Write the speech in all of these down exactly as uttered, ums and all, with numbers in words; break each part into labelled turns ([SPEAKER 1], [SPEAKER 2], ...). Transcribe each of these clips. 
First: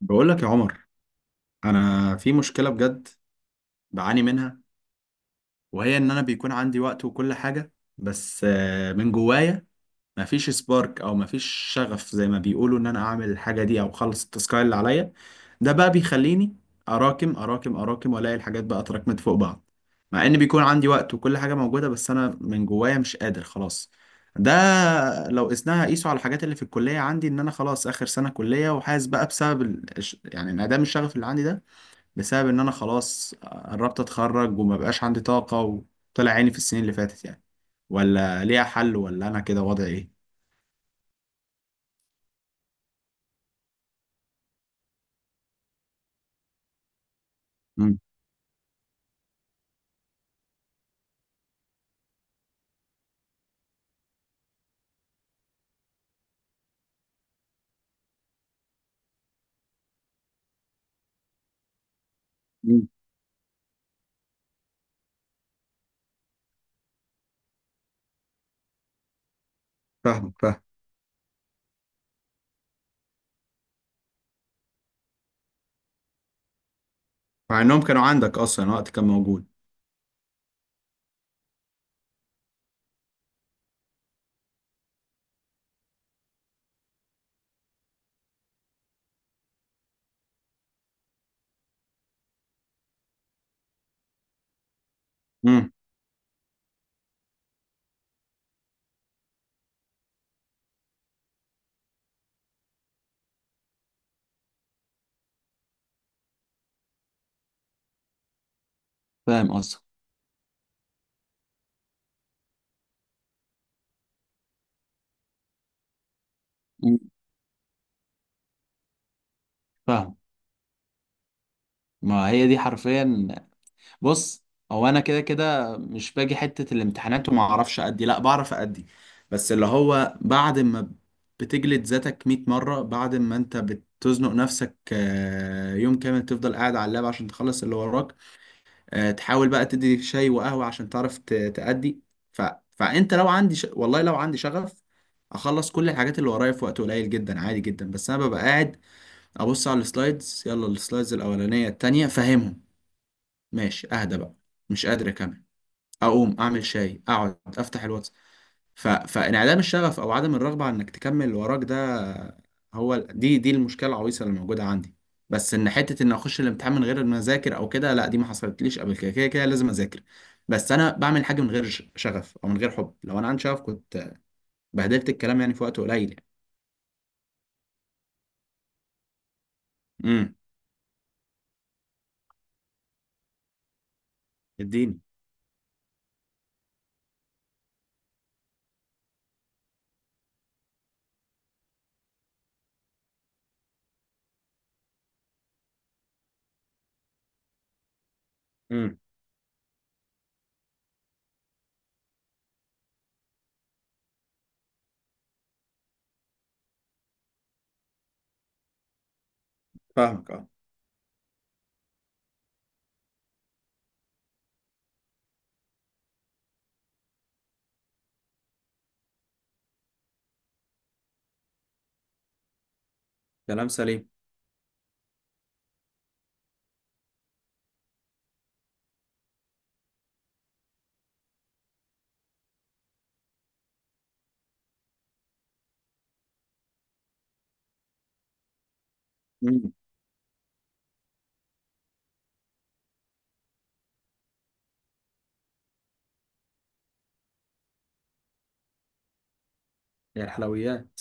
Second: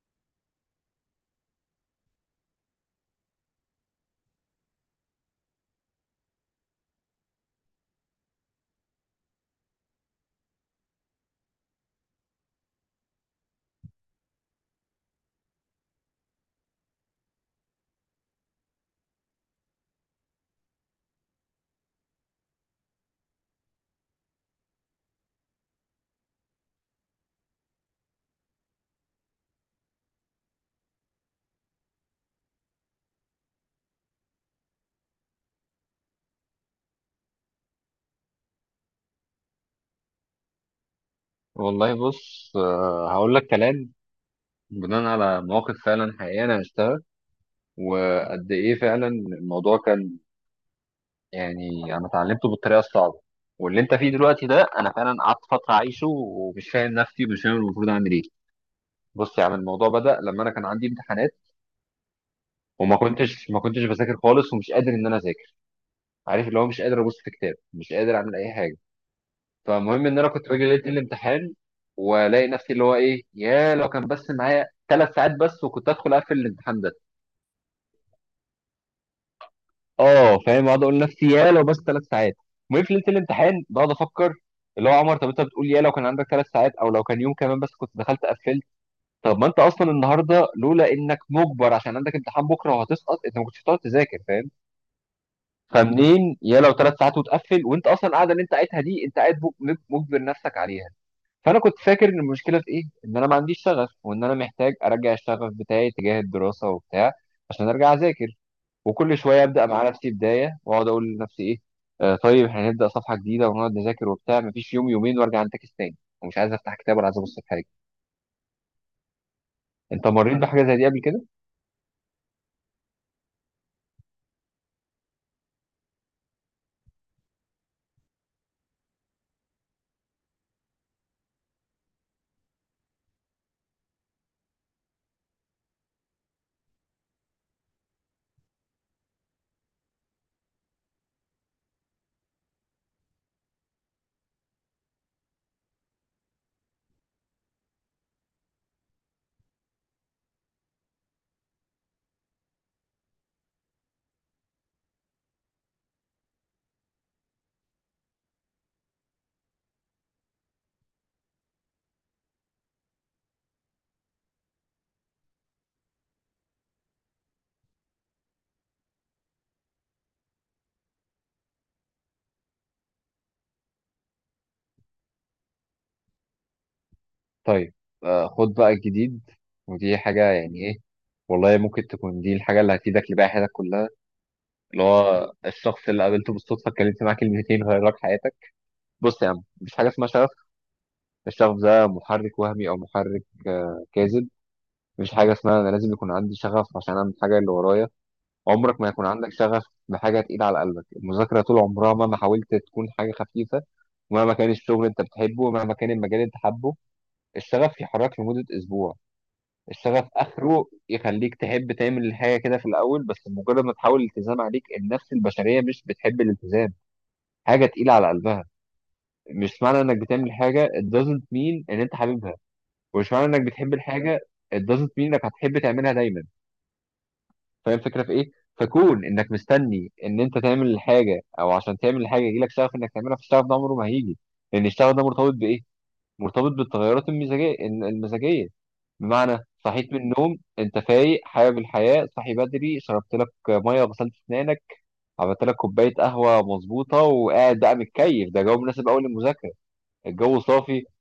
[SPEAKER 1] بقول لك يا عمر، انا في مشكله بجد بعاني منها، وهي ان انا بيكون عندي وقت وكل حاجه، بس آه، من جوايا مفيش سبارك او مفيش شغف زي ما بيقولوا ان انا اعمل الحاجه دي او اخلص التاسكاي اللي عليا. ده بقى بيخليني اراكم اراكم اراكم والاقي الحاجات بقى اتراكمت فوق بعض. مع ان بيكون عندي وقت وكل حاجه موجوده، بس انا من جوايا مش قادر خلاص. ده لو قسناها قيسوا على الحاجات اللي في الكليه، عندي ان انا خلاص اخر سنه كليه، وحاسس بقى بسبب ال- يعني انعدام الشغف اللي عندي ده، بسبب ان انا خلاص قربت اتخرج وما بقاش عندي طاقة وطلع عيني في السنين اللي فاتت يعني. ولا ليها حل، ولا انا كده وضعي ايه؟
[SPEAKER 2] والله بص آه، هقول لك كلام بناء على مواقف فعلا حقيقية أنا عشتها
[SPEAKER 1] امم
[SPEAKER 2] وقد إيه فعلا الموضوع كان. يعني أنا اتعلمته بالطريقة الصعبة، واللي أنت فيه دلوقتي ده أنا فعلا قعدت فترة أعيشه ومش فاهم نفسي ومش فاهم المفروض أعمل إيه. بص يا عم، الموضوع بدأ لما أنا كان عندي امتحانات
[SPEAKER 1] امم
[SPEAKER 2] وما كنتش ما كنتش بذاكر خالص ومش قادر إن أنا أذاكر، عارف اللي هو مش قادر أبص في كتاب مش قادر أعمل أي حاجة. فالمهم ان انا
[SPEAKER 1] فاهمك،
[SPEAKER 2] كنت
[SPEAKER 1] فاهم.
[SPEAKER 2] باجي ليله الامتحان والاقي نفسي اللي هو ايه، يا لو كان بس معايا ثلاث ساعات بس وكنت ادخل اقفل الامتحان ده.
[SPEAKER 1] مع انهم كانوا عندك اصلا، وقت كان موجود.
[SPEAKER 2] اه فاهم، اقعد اقول لنفسي يا لو بس ثلاث ساعات. المهم في ليله الامتحان بقعد افكر اللي هو عمر، طب انت بتقول يا لو كان عندك ثلاث ساعات او لو كان يوم كمان بس كنت دخلت قفلت، طب ما انت اصلا النهارده لولا انك مجبر عشان عندك امتحان بكره وهتسقط انت ما كنتش هتقعد تذاكر فاهم؟
[SPEAKER 1] امم
[SPEAKER 2] فمنين يا لو ثلاث ساعات وتقفل وانت اصلا القعده اللي انت قاعدها دي انت قاعد مج- مجبر نفسك عليها. فانا كنت فاكر ان المشكله في ايه، ان انا ما عنديش شغف وان انا محتاج ارجع الشغف بتاعي تجاه الدراسه وبتاع عشان ارجع اذاكر، وكل شويه
[SPEAKER 1] فاهم
[SPEAKER 2] ابدا
[SPEAKER 1] قصدك.
[SPEAKER 2] مع نفسي بدايه واقعد اقول لنفسي ايه، آه طيب احنا هنبدا صفحه جديده ونقعد نذاكر وبتاع، مفيش يوم يومين وارجع انتكس تاني ومش عايز افتح كتاب
[SPEAKER 1] أمم،
[SPEAKER 2] ولا عايز ابص في حاجه. انت
[SPEAKER 1] فاهم.
[SPEAKER 2] مريت بحاجه زي دي قبل كده؟
[SPEAKER 1] ما هي دي حرفيا. بص، هو انا كده كده مش باجي حتة الامتحانات وما اعرفش ادي، لا بعرف ادي. بس اللي هو بعد ما بتجلد ذاتك مية مرة، بعد ما انت بتزنق نفسك، آه، يوم كامل تفضل قاعد على اللاب عشان تخلص اللي وراك، آه، تحاول بقى تدي شاي وقهوة عشان تعرف ت- تأدي. ف... فانت لو عندي ش... والله لو عندي شغف، اخلص كل الحاجات اللي ورايا في وقت قليل جدا، عادي جدا. بس انا ببقى قاعد ابص على السلايدز، يلا السلايدز الاولانية التانية فاهمهم، ماشي اهدى بقى، مش قادر اكمل، اقوم اعمل شاي، اقعد افتح الواتس. ف... فانعدام الشغف او عدم الرغبه على انك تكمل اللي وراك ده، هو ال- دي دي المشكله العويصه اللي موجوده عندي. بس ان حته ان اخش الامتحان من غير ما اذاكر او كده، لا دي ما حصلتليش قبل كده، كده كده لازم اذاكر. بس انا بعمل حاجه من غير ش- شغف او من غير حب. لو انا عندي شغف كنت بهدلت الكلام يعني في وقت قليل يعني.
[SPEAKER 2] طيب آه خد بقى الجديد، ودي حاجه
[SPEAKER 1] امم
[SPEAKER 2] يعني ايه، والله ممكن تكون دي الحاجه اللي هتفيدك لباقي حياتك كلها. اللي
[SPEAKER 1] اديني.
[SPEAKER 2] هو الشخص اللي قابلته بالصدفه اتكلمت معاه كلمتين غير لك حياتك. بص يا عم، مفيش حاجه اسمها شغف. الشغف ده محرك وهمي او محرك آه، كاذب. مفيش حاجه اسمها انا لازم يكون عندي شغف عشان اعمل الحاجه اللي ورايا. عمرك ما
[SPEAKER 1] امم
[SPEAKER 2] يكون عندك شغف بحاجه تقيله على قلبك، المذاكره طول عمرها مهما حاولت تكون حاجه خفيفه، ومهما كان الشغل اللي انت بتحبه ومهما كان المجال اللي انت حابه، الشغف يحرك لمده اسبوع. الشغف
[SPEAKER 1] فاهمك، اه.
[SPEAKER 2] اخره يخليك تحب تعمل الحاجه كده في الاول، بس مجرد ما تحاول الالتزام عليك، النفس البشريه مش بتحب الالتزام، حاجه تقيله على قلبها. مش معنى انك بتعمل حاجه it doesn't mean ان انت حاببها، ومش معنى انك
[SPEAKER 1] كلام
[SPEAKER 2] بتحب
[SPEAKER 1] سليم.
[SPEAKER 2] الحاجه it doesn't mean انك هتحب تعملها دايما. فاهم الفكره في ايه؟ فكون انك مستني ان انت تعمل الحاجه او عشان تعمل الحاجه يجيلك شغف انك تعملها، فالشغف ده عمره ما هيجي، لان الشغف ده مرتبط بايه؟ مرتبط بالتغيرات المزاجيه المزاجيه. بمعنى،
[SPEAKER 1] امم
[SPEAKER 2] صحيت من النوم انت فايق حابب الحياه، صحي بدري، شربت لك ميه وغسلت اسنانك، عملت لك كوبايه قهوه مظبوطه وقاعد بقى متكيف، ده جو مناسب قوي للمذاكره،
[SPEAKER 1] يا
[SPEAKER 2] الجو صافي،
[SPEAKER 1] الحلويات.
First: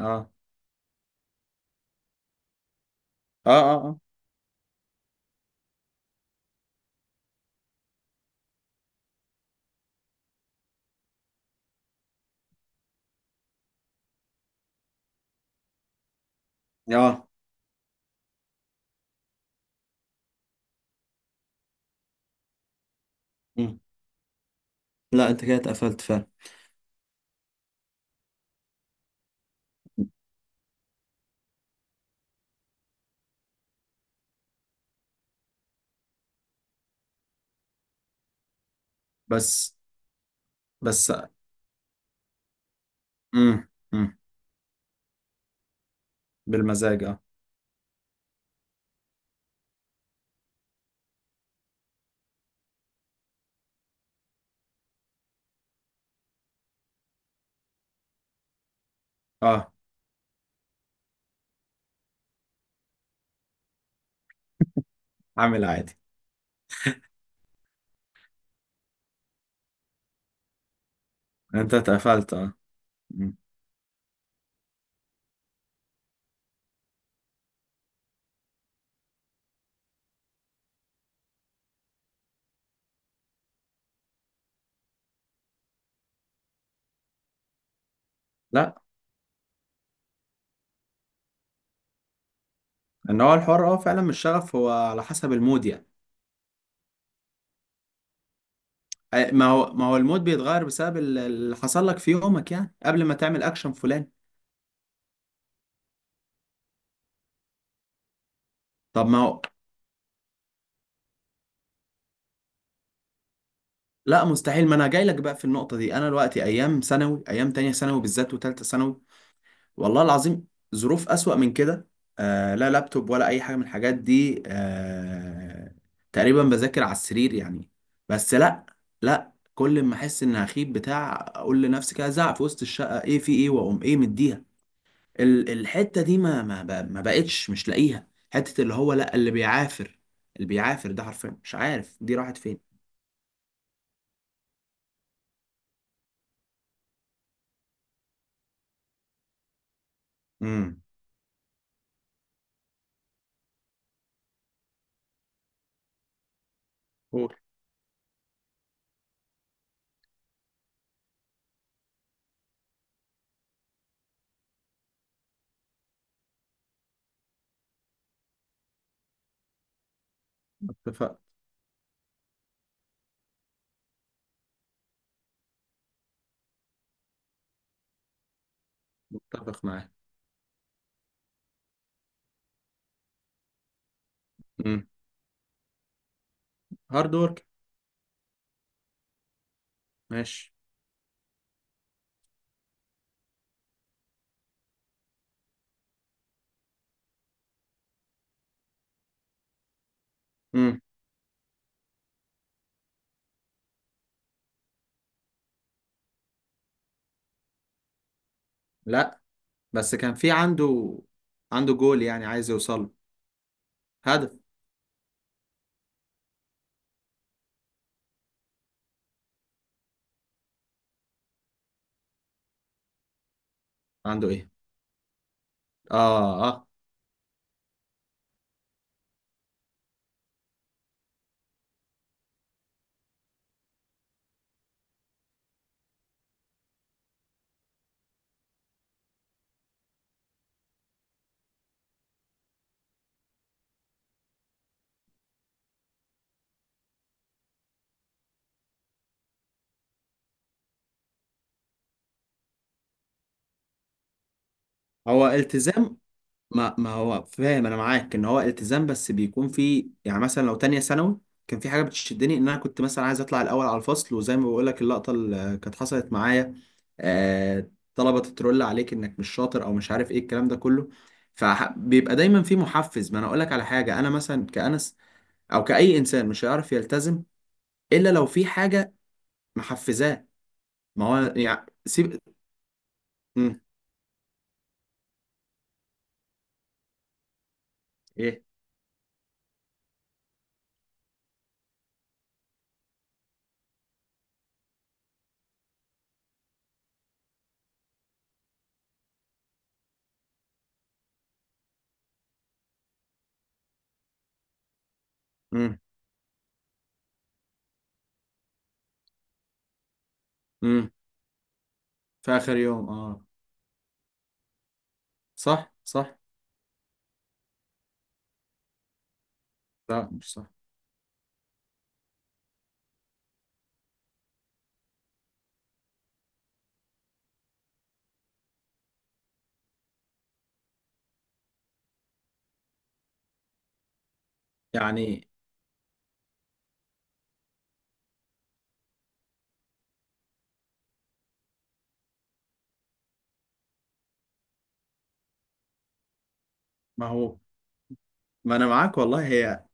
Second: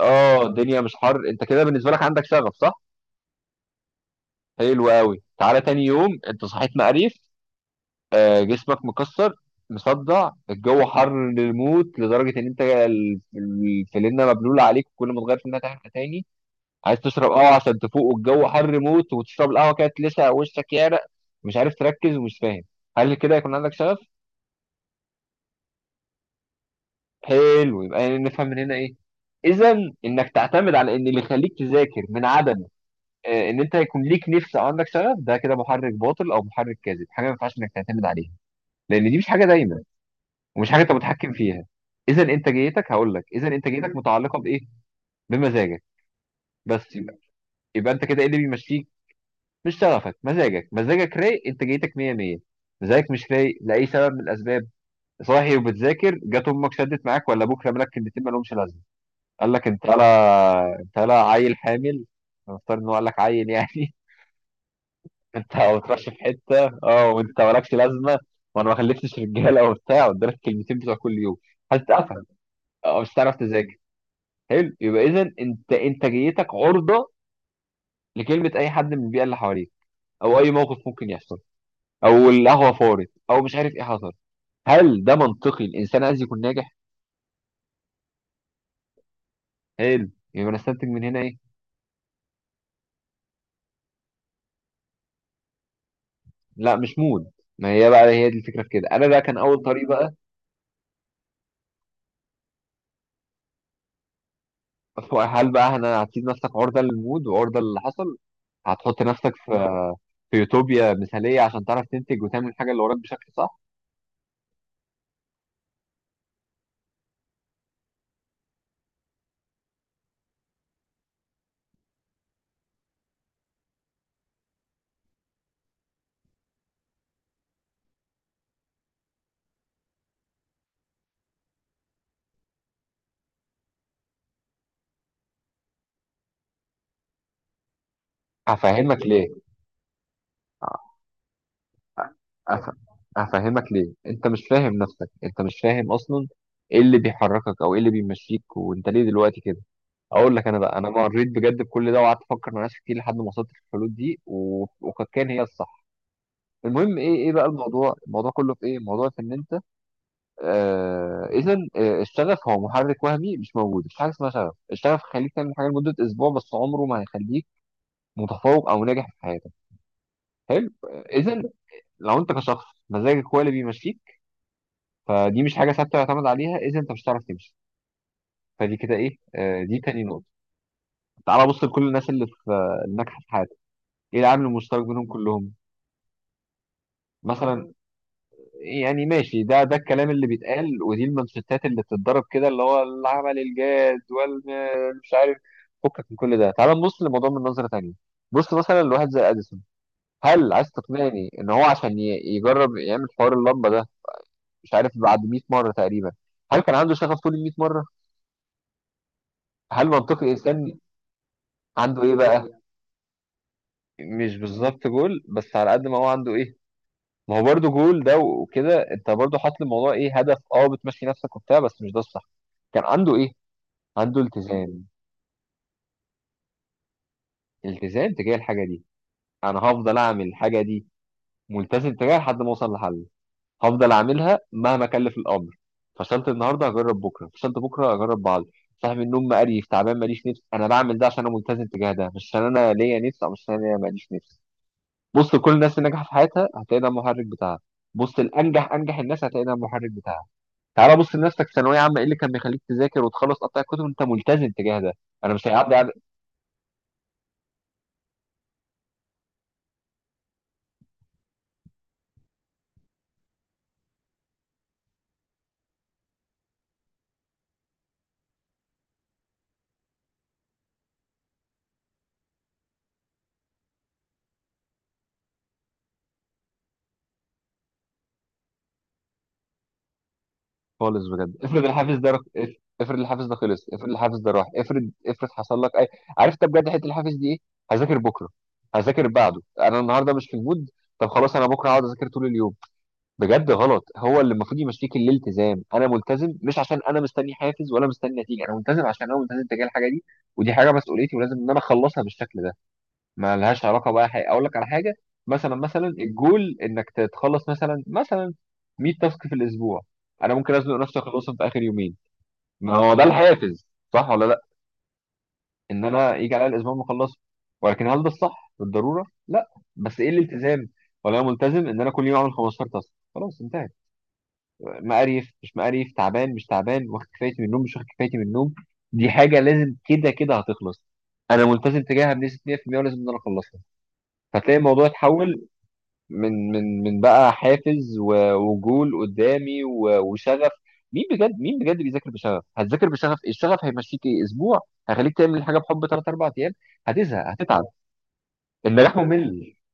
[SPEAKER 1] اه،
[SPEAKER 2] الدنيا مش حر. انت كده بالنسبه لك عندك شغف صح؟
[SPEAKER 1] اه، اه. اه،
[SPEAKER 2] حلو قوي. تعالى تاني يوم، انت صحيت مقريف، آه، جسمك مكسر مصدع، الجو حر للموت لدرجه ان انت ال- الفلينة مبلوله عليك وكل ما تغير فينها تحت تاني، عايز
[SPEAKER 1] اه.
[SPEAKER 2] تشرب قهوه عشان تفوق والجو حر موت، وتشرب القهوه كده تلسع وشك، يعرق، مش عارف تركز ومش فاهم. هل كده يكون عندك
[SPEAKER 1] مم.
[SPEAKER 2] شغف؟
[SPEAKER 1] لا، انت كده اتقفلت فعلا.
[SPEAKER 2] حلو، يبقى نفهم من هنا ايه؟ اذا، انك تعتمد على ان اللي يخليك تذاكر من عدم آه، ان انت يكون ليك نفس او عندك شغف، ده كده محرك باطل او محرك كاذب، حاجه ما ينفعش انك تعتمد عليها، لان دي مش حاجه
[SPEAKER 1] بس
[SPEAKER 2] دايمه ومش حاجه انت
[SPEAKER 1] بس
[SPEAKER 2] متحكم فيها. اذا انتاجيتك، هقول لك اذا
[SPEAKER 1] امم
[SPEAKER 2] انتاجيتك
[SPEAKER 1] امم
[SPEAKER 2] متعلقه بايه؟ بمزاجك. بس
[SPEAKER 1] بالمزاج،
[SPEAKER 2] يبقى،
[SPEAKER 1] اه.
[SPEAKER 2] يبقى انت كده ايه اللي بيمشيك؟ مش شغفك، مزاجك. مزاجك رايق، انتاجيتك مية مية. مزاجك مش رايق لاي سبب من الاسباب، صاحي وبتذاكر، جت امك شدت معاك ولا ابوك رمى لك كلمتين ما لهمش لازمه، قال لك
[SPEAKER 1] اه،
[SPEAKER 2] انت لا انت لا عيل حامل، نفترض ان هو قال لك عيل يعني انت
[SPEAKER 1] عامل
[SPEAKER 2] ما
[SPEAKER 1] عادي.
[SPEAKER 2] بتروحش في حته اه وانت مالكش لازمه، وانا ما خلفتش رجاله وبتاع، قدامك كلمتين بتوع كل يوم،
[SPEAKER 1] انت
[SPEAKER 2] هتتقفل
[SPEAKER 1] اتقفلت اه.
[SPEAKER 2] او مش هتعرف
[SPEAKER 1] مم.
[SPEAKER 2] تذاكر. حلو، يبقى اذا انت انتاجيتك عرضه لكلمه اي حد من البيئه اللي حواليك، او اي موقف ممكن يحصل، او القهوه فارت او مش عارف ايه حصل. هل ده منطقي الانسان عايز يكون ناجح؟
[SPEAKER 1] لا،
[SPEAKER 2] حلو، يبقى انا استنتج من هنا ايه؟
[SPEAKER 1] ان هو الحوار اه فعلا مش شغف، هو على حسب المود يعني.
[SPEAKER 2] لا مش مود. ما هي بقى، هي دي الفكره في كده، انا بقى
[SPEAKER 1] آه،
[SPEAKER 2] كان
[SPEAKER 1] ما
[SPEAKER 2] اول
[SPEAKER 1] هو ما
[SPEAKER 2] طريق
[SPEAKER 1] هو
[SPEAKER 2] بقى.
[SPEAKER 1] المود بيتغير بسبب ال- اللي حصل لك في يومك يعني قبل ما تعمل اكشن فلان.
[SPEAKER 2] هل بقى انا هتسيب نفسك عرضه للمود وعرضه للي حصل؟ هتحط
[SPEAKER 1] طب ما
[SPEAKER 2] نفسك
[SPEAKER 1] هو.
[SPEAKER 2] في في يوتوبيا مثاليه عشان تعرف تنتج وتعمل الحاجه اللي وراك بشكل صح؟
[SPEAKER 1] لا مستحيل، ما انا جاي لك بقى في النقطة دي. انا دلوقتي ايام ثانوي، ايام تانية ثانوي بالذات وتالتة ثانوي، والله العظيم ظروف أسوأ من كده. آه، لا لابتوب ولا أي حاجة من الحاجات دي. آه، تقريبا بذاكر على السرير يعني، بس لا. لا، كل ما أحس إن هخيب بتاع أقول لنفسي كده، زعق في وسط الشقة إيه في إيه، وأقوم إيه مديها. ال- الحتة دي ما ما ب- ما بقتش مش لاقيها. حتة اللي هو
[SPEAKER 2] هفهمك
[SPEAKER 1] لا،
[SPEAKER 2] ليه.
[SPEAKER 1] اللي بيعافر، اللي بيعافر ده حرفيا مش عارف دي راحت
[SPEAKER 2] أف...
[SPEAKER 1] فين.
[SPEAKER 2] افهمك ليه انت مش فاهم نفسك، انت مش فاهم اصلا ايه اللي بيحركك او ايه اللي بيمشيك، وانت ليه دلوقتي كده. اقول لك، انا بقى
[SPEAKER 1] امم
[SPEAKER 2] انا مريت بجد بكل ده وقعدت افكر مع ناس كتير لحد ما وصلت للحلول دي و... وقد كان هي الصح. المهم ايه، ايه
[SPEAKER 1] قول.
[SPEAKER 2] بقى الموضوع؟ الموضوع كله في ايه؟ الموضوع في ان انت آه... اذا آه، الشغف هو محرك وهمي مش موجود، مفيش حاجه اسمها شغف، الشغف هيخليك تعمل حاجه لمده اسبوع بس، عمره ما هيخليك متفوق او ناجح في حياتك. حلو.
[SPEAKER 1] اتفق.
[SPEAKER 2] اذا لو انت كشخص مزاجك هو اللي بيمشيك، فدي مش حاجه ثابته يعتمد عليها، اذا انت مش هتعرف تمشي. فدي كده ايه، آه،
[SPEAKER 1] اتفق
[SPEAKER 2] دي
[SPEAKER 1] معاك.
[SPEAKER 2] تاني نقطه. تعال بص لكل الناس اللي في آه، الناجحه في حياتك، ايه العامل المشترك
[SPEAKER 1] امم
[SPEAKER 2] بينهم كلهم؟
[SPEAKER 1] هارد ورك.
[SPEAKER 2] مثلا، يعني ماشي ده ده الكلام اللي
[SPEAKER 1] ماشي.
[SPEAKER 2] بيتقال ودي المانشيتات اللي بتتضرب كده اللي هو العمل الجاد والمش عارف، فكك من كل ده، تعال نبص للموضوع من نظره تانيه. بص مثلا لواحد زي اديسون، هل عايز
[SPEAKER 1] امم
[SPEAKER 2] تقنعني ان هو عشان ي- يجرب يعمل حوار اللمبه ده، مش عارف بعد مئة مره تقريبا، هل كان عنده شغف طول ال مية مره؟
[SPEAKER 1] لا،
[SPEAKER 2] هل
[SPEAKER 1] بس كان
[SPEAKER 2] منطقي
[SPEAKER 1] في
[SPEAKER 2] الانسان
[SPEAKER 1] عنده عنده
[SPEAKER 2] عنده
[SPEAKER 1] جول
[SPEAKER 2] ايه
[SPEAKER 1] يعني عايز
[SPEAKER 2] بقى؟
[SPEAKER 1] يوصله. هدف.
[SPEAKER 2] مش بالظبط جول، بس على قد ما هو عنده ايه. ما هو برضه جول ده، وكده انت برضه حاطط الموضوع ايه هدف اه، بتمشي نفسك وبتاع، بس مش ده الصح. كان عنده ايه؟ عنده
[SPEAKER 1] عنده ايه؟
[SPEAKER 2] التزام،
[SPEAKER 1] اه، اه.
[SPEAKER 2] التزام تجاه الحاجه دي، انا هفضل اعمل الحاجه دي ملتزم تجاهها لحد ما اوصل لحل، هفضل اعملها مهما كلف الامر، فشلت النهارده هجرب بكره، فشلت بكره هجرب بعد. صاحي من النوم مقريف تعبان ماليش نفس، انا بعمل ده عشان انا ملتزم تجاه ده، مش عشان انا ليا نفس او مش عشان انا ليا ماليش نفس. بص كل الناس اللي نجحت في حياتها هتلاقي ده المحرك بتاعها، بص الانجح انجح الناس هتلاقي ده المحرك بتاعها. تعالى بص لنفسك في ثانويه عامه، ايه اللي كان بيخليك تذاكر وتخلص قطع الكتب؟ انت ملتزم تجاه ده،
[SPEAKER 1] هو
[SPEAKER 2] انا مش هيعدي على
[SPEAKER 1] التزام. ما ما هو فاهم انا معاك ان هو التزام، بس بيكون في يعني مثلا لو تانية ثانوي كان في حاجة بتشدني، ان انا كنت مثلا عايز اطلع الاول على الفصل، وزي ما بقول لك اللقطة اللي كانت حصلت معايا. آه، طلبة تترول عليك انك مش شاطر او مش عارف ايه الكلام ده كله. فبيبقى دايما في محفز. ما انا اقول لك على حاجة، انا مثلا كأنس او كأي انسان مش هيعرف يلتزم، الا لو في حاجة محفزاه.
[SPEAKER 2] خالص
[SPEAKER 1] ما هو
[SPEAKER 2] بجد. افرض
[SPEAKER 1] يعني
[SPEAKER 2] الحافز ده
[SPEAKER 1] سيب.
[SPEAKER 2] رخ... اف- افرض الحافز ده
[SPEAKER 1] مم.
[SPEAKER 2] خلص، افرض الحافز ده راح، افرض افرض حصل لك اي، عرفت بجد حته الحافز دي ايه؟ هذاكر بكره،
[SPEAKER 1] ايه.
[SPEAKER 2] هذاكر بعده، انا النهارده مش في المود، طب خلاص انا بكره هقعد اذاكر طول اليوم. بجد غلط، هو اللي المفروض يمشيك الالتزام، انا ملتزم مش عشان انا مستني حافز ولا مستني نتيجه، انا ملتزم عشان انا ملتزم تجاه الحاجه دي، ودي حاجه مسؤوليتي ولازم ان انا اخلصها بالشكل ده، ما لهاش علاقه بقى حاجه. اقول لك على حاجه، مثلا
[SPEAKER 1] مم.
[SPEAKER 2] مثلا الجول انك تتخلص مثلا مثلا مية تاسك في الاسبوع، انا ممكن ازنق
[SPEAKER 1] مم.
[SPEAKER 2] نفسي اخلصهم في اخر يومين،
[SPEAKER 1] في اخر
[SPEAKER 2] ما
[SPEAKER 1] يوم
[SPEAKER 2] هو ده
[SPEAKER 1] اه.
[SPEAKER 2] الحافز صح ولا لا،
[SPEAKER 1] صح،
[SPEAKER 2] ان انا
[SPEAKER 1] صح.
[SPEAKER 2] يجي عليا الاسبوع ما اخلصه، ولكن هل ده الصح بالضروره؟ لا. بس ايه
[SPEAKER 1] لا، مش صح.
[SPEAKER 2] الالتزام؟ ولا انا ملتزم ان انا كل يوم اعمل خمستاشر تاسك خلاص انتهى، مقريف مش مقريف، تعبان مش تعبان، واخد كفايتي من النوم مش واخد كفايتي من النوم، دي حاجه لازم كده كده هتخلص، انا ملتزم تجاهها بنسبه مية في المية ولازم ان انا اخلصها. فتلاقي الموضوع
[SPEAKER 1] يعني
[SPEAKER 2] اتحول من من من بقى حافز و- وجول قدامي و- وشغف. مين بجد، مين بجد بيذاكر بشغف؟ هتذاكر بشغف إيه؟ الشغف هيمشيك ايه اسبوع، هيخليك تعمل الحاجه بحب تلات أربعة ايام،
[SPEAKER 1] ما
[SPEAKER 2] هتزهق
[SPEAKER 1] هو،
[SPEAKER 2] هتتعب.
[SPEAKER 1] ما انا
[SPEAKER 2] النجاح
[SPEAKER 1] معاك والله.
[SPEAKER 2] ممل.
[SPEAKER 1] هي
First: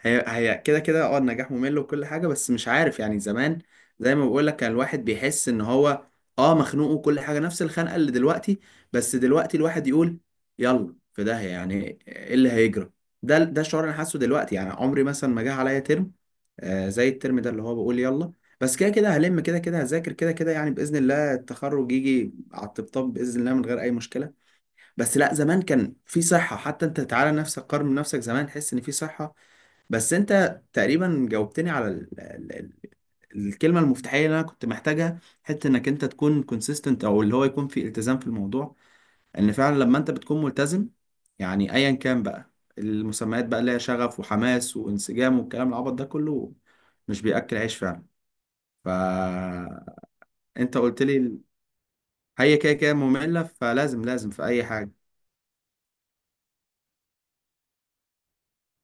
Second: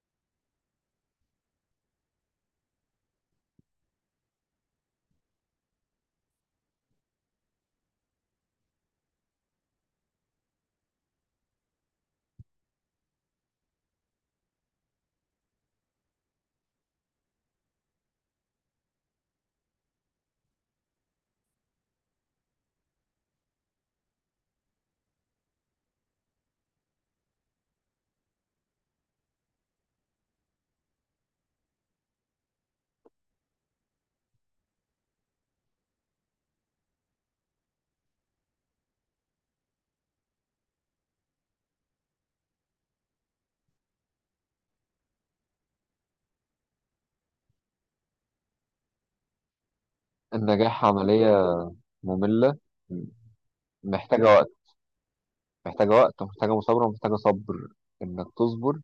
[SPEAKER 1] هي هي كده كده، اه النجاح ممل، وكل حاجة. بس مش عارف يعني، زمان زي ما بقول لك كان الواحد بيحس ان هو اه مخنوق، وكل حاجة نفس الخنقة اللي دلوقتي. بس دلوقتي الواحد يقول يلا، في ده؟ يعني ايه اللي هيجرى؟ ده ده الشعور اللي انا حاسه دلوقتي. يعني عمري مثلا ما جه عليا ترم آه زي الترم ده، اللي هو بقول يلا، بس كده كده هلم، كده كده هذاكر، كده كده يعني بإذن الله التخرج يجي على الطبطاب بإذن الله من غير أي مشكلة. بس لا، زمان كان في صحة. حتى أنت تعالى، نفسك قارن نفسك زمان، تحس إن في صحة. بس انت تقريبا جاوبتني على ال... ال... ال- الكلمة المفتاحية اللي انا كنت محتاجها، حتة انك انت تكون كونسيستنت او اللي هو يكون في التزام في الموضوع. ان فعلا لما انت بتكون ملتزم، يعني ايا كان بقى المسميات بقى، اللي هي شغف وحماس وانسجام والكلام العبط ده كله، مش بيأكل عيش فعلا. فانت
[SPEAKER 2] النجاح
[SPEAKER 1] قلت
[SPEAKER 2] عمليه
[SPEAKER 1] لي هي
[SPEAKER 2] ممله،
[SPEAKER 1] كده كده مملة، فلازم،
[SPEAKER 2] محتاجه
[SPEAKER 1] لازم في
[SPEAKER 2] وقت،
[SPEAKER 1] اي حاجة
[SPEAKER 2] محتاجه وقت ومحتاجه مثابره ومحتاجه صبر، انك تصبر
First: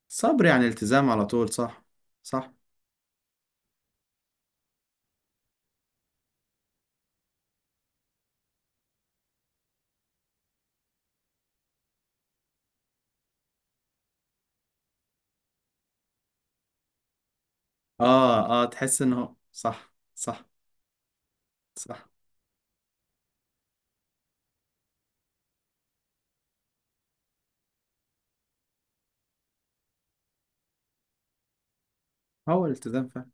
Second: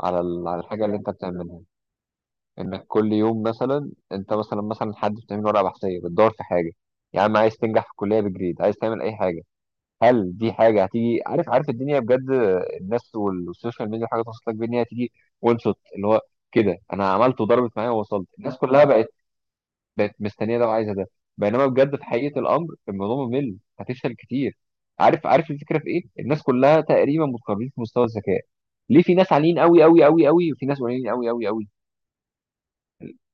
[SPEAKER 2] على
[SPEAKER 1] صبر
[SPEAKER 2] ال- على
[SPEAKER 1] يعني
[SPEAKER 2] الحاجه اللي
[SPEAKER 1] التزام
[SPEAKER 2] انت
[SPEAKER 1] على طول،
[SPEAKER 2] بتعملها،
[SPEAKER 1] صح؟ صح.
[SPEAKER 2] انك كل يوم مثلا، انت مثلا مثلا حد بتعمل ورقه بحثيه بتدور في حاجه، يا عم عايز تنجح في الكليه بجريد، عايز تعمل اي حاجه، هل دي حاجه هتيجي؟ عارف، عارف الدنيا بجد، الناس وال- والسوشيال ميديا حاجه توصل لك بان هي هتيجي، وان شوت اللي هو كده انا عملت وضربت معايا ووصلت الناس
[SPEAKER 1] اه، اه،
[SPEAKER 2] كلها
[SPEAKER 1] تحس
[SPEAKER 2] بقت،
[SPEAKER 1] ان هو صح.
[SPEAKER 2] بقت
[SPEAKER 1] صح،
[SPEAKER 2] مستنيه ده وعايزه ده، بينما بجد في
[SPEAKER 1] صح.
[SPEAKER 2] حقيقه الامر الموضوع ممل، هتفشل كتير. عارف، عارف الفكره في ايه؟ الناس كلها تقريبا متقاربين في مستوى الذكاء، ليه في ناس عاليين قوي قوي قوي قوي وفي ناس قليلين قوي قوي قوي؟
[SPEAKER 1] هو الالتزام فعلا.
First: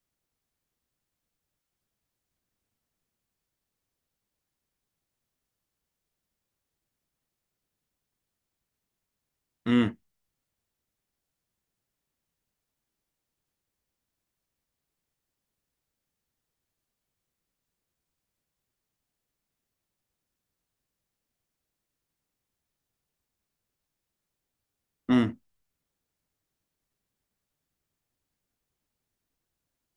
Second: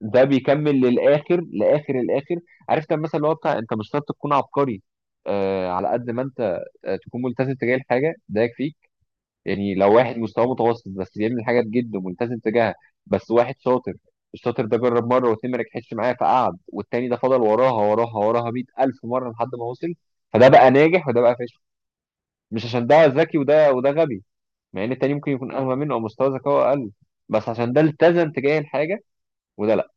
[SPEAKER 2] ده بيكمل للاخر لاخر الاخر، عارف، كان مثلا اللي هو بتاع انت مش شرط تكون عبقري، آه على قد ما انت آه تكون ملتزم تجاه الحاجه ده يكفيك. يعني لو
[SPEAKER 1] امم
[SPEAKER 2] واحد مستواه متوسط بس بيعمل حاجات جدا ملتزم تجاهها، بس واحد شاطر، الشاطر ده جرب مره واتنين ما نجحتش معاه فقعد، والتاني ده فضل وراها وراها وراها مية الف مره لحد ما وصل، فده بقى ناجح وده بقى فاشل، مش عشان ده ذكي وده وده غبي، مع ان التاني ممكن
[SPEAKER 1] امم
[SPEAKER 2] يكون اغبى منه او مستوى ذكائه اقل، بس عشان ده التزم تجاه الحاجه وده لا.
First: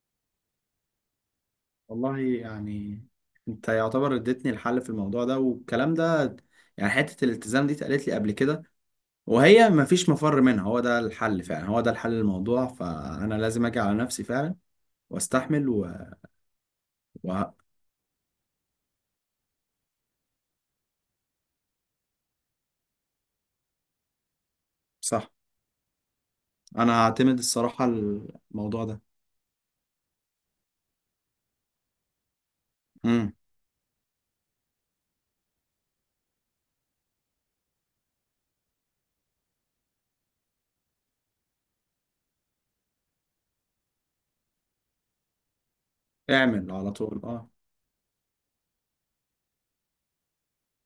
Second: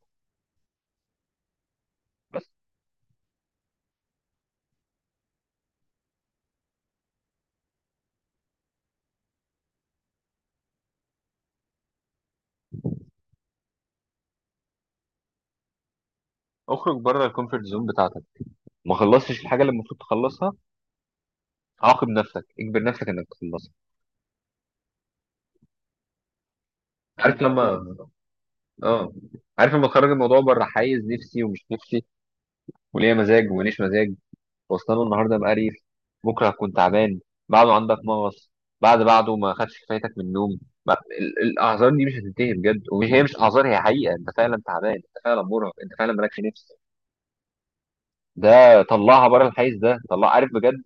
[SPEAKER 1] والله
[SPEAKER 2] بس
[SPEAKER 1] يعني انت يعتبر اديتني الحل في الموضوع ده والكلام ده. يعني حتة الالتزام دي اتقالت لي قبل كده، وهي مفيش مفر منها، هو ده الحل فعلا، هو ده الحل للموضوع. فانا لازم اجي على نفسي فعلا واستحمل. و...
[SPEAKER 2] اخرج بره
[SPEAKER 1] و...
[SPEAKER 2] الكومفورت زون بتاعتك، ما خلصتش الحاجه اللي المفروض تخلصها، عاقب نفسك، اجبر نفسك انك تخلصها.
[SPEAKER 1] صح. انا هعتمد
[SPEAKER 2] عارف
[SPEAKER 1] الصراحة
[SPEAKER 2] لما،
[SPEAKER 1] الموضوع ده.
[SPEAKER 2] اه، عارف لما تخرج الموضوع بره حيز نفسي ومش نفسي وليا
[SPEAKER 1] امم
[SPEAKER 2] مزاج وماليش مزاج، واصلا النهارده مقريف، بكره هتكون تعبان، بعده عندك مغص، بعد بعده ما خدش كفايتك من النوم، ما- ال- الاعذار دي مش هتنتهي بجد، ومش هي مش اعذار، هي حقيقه، انت فعلا تعبان انت فعلا مرهق انت فعلا مالكش
[SPEAKER 1] اعمل
[SPEAKER 2] نفس،
[SPEAKER 1] على طول اه.
[SPEAKER 2] ده طلعها بره الحيز ده، طلع، عارف بجد.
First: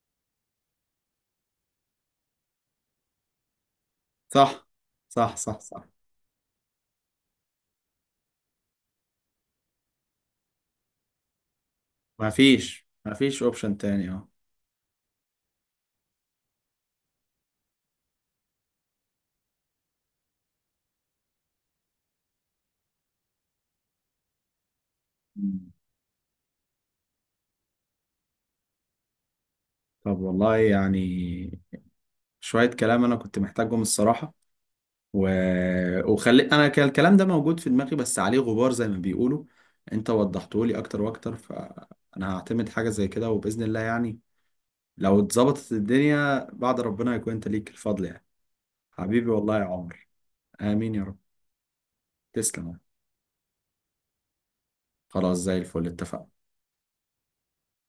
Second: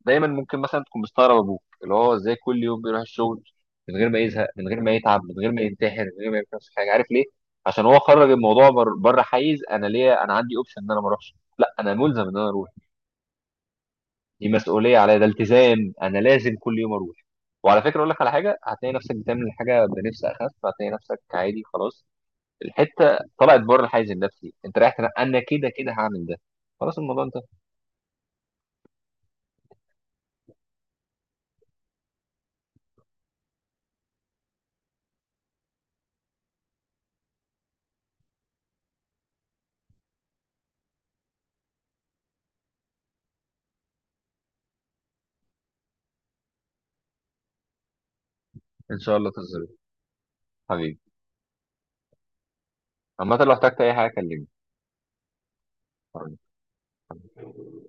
[SPEAKER 2] دايما ممكن مثلا تكون مستغرب ابوك اللي هو ازاي كل يوم بيروح الشغل من غير ما يزهق من
[SPEAKER 1] صح،
[SPEAKER 2] غير ما يتعب من
[SPEAKER 1] صح،
[SPEAKER 2] غير
[SPEAKER 1] صح،
[SPEAKER 2] ما
[SPEAKER 1] صح.
[SPEAKER 2] ينتحر من غير ما يعمل نفس حاجه، عارف ليه؟ عشان هو خرج الموضوع بر- بره حيز انا ليه، انا عندي اوبشن ان انا ما اروحش، لا انا ملزم ان انا اروح،
[SPEAKER 1] مفيش مفيش اوبشن تاني اه.
[SPEAKER 2] دي مسؤوليه عليا، ده التزام، انا لازم كل يوم اروح. وعلى فكره، اقول لك على حاجه، هتلاقي نفسك بتعمل حاجه بنفس اخف، هتلاقي نفسك عادي خلاص، الحته طلعت بره الحيز النفسي، انت رايح تنا- انا كده
[SPEAKER 1] مم.
[SPEAKER 2] كده هعمل ده، خلاص الموضوع انت.
[SPEAKER 1] طب والله يعني شوية كلام انا كنت محتاجهم الصراحة. و... وخلي انا كان الكلام ده موجود في دماغي، بس عليه غبار زي ما بيقولوا، انت وضحته لي اكتر واكتر، فانا هعتمد حاجه زي كده وباذن الله يعني، لو اتظبطت الدنيا بعد ربنا يكون انت ليك الفضل يعني.
[SPEAKER 2] ان شاء
[SPEAKER 1] حبيبي
[SPEAKER 2] الله
[SPEAKER 1] والله يا
[SPEAKER 2] تظبط.
[SPEAKER 1] عمر. امين
[SPEAKER 2] حبيبي،
[SPEAKER 1] يا رب. تسلم.
[SPEAKER 2] عامه لو احتجت اي حاجه
[SPEAKER 1] خلاص، زي الفل، اتفقنا.
[SPEAKER 2] كلمني.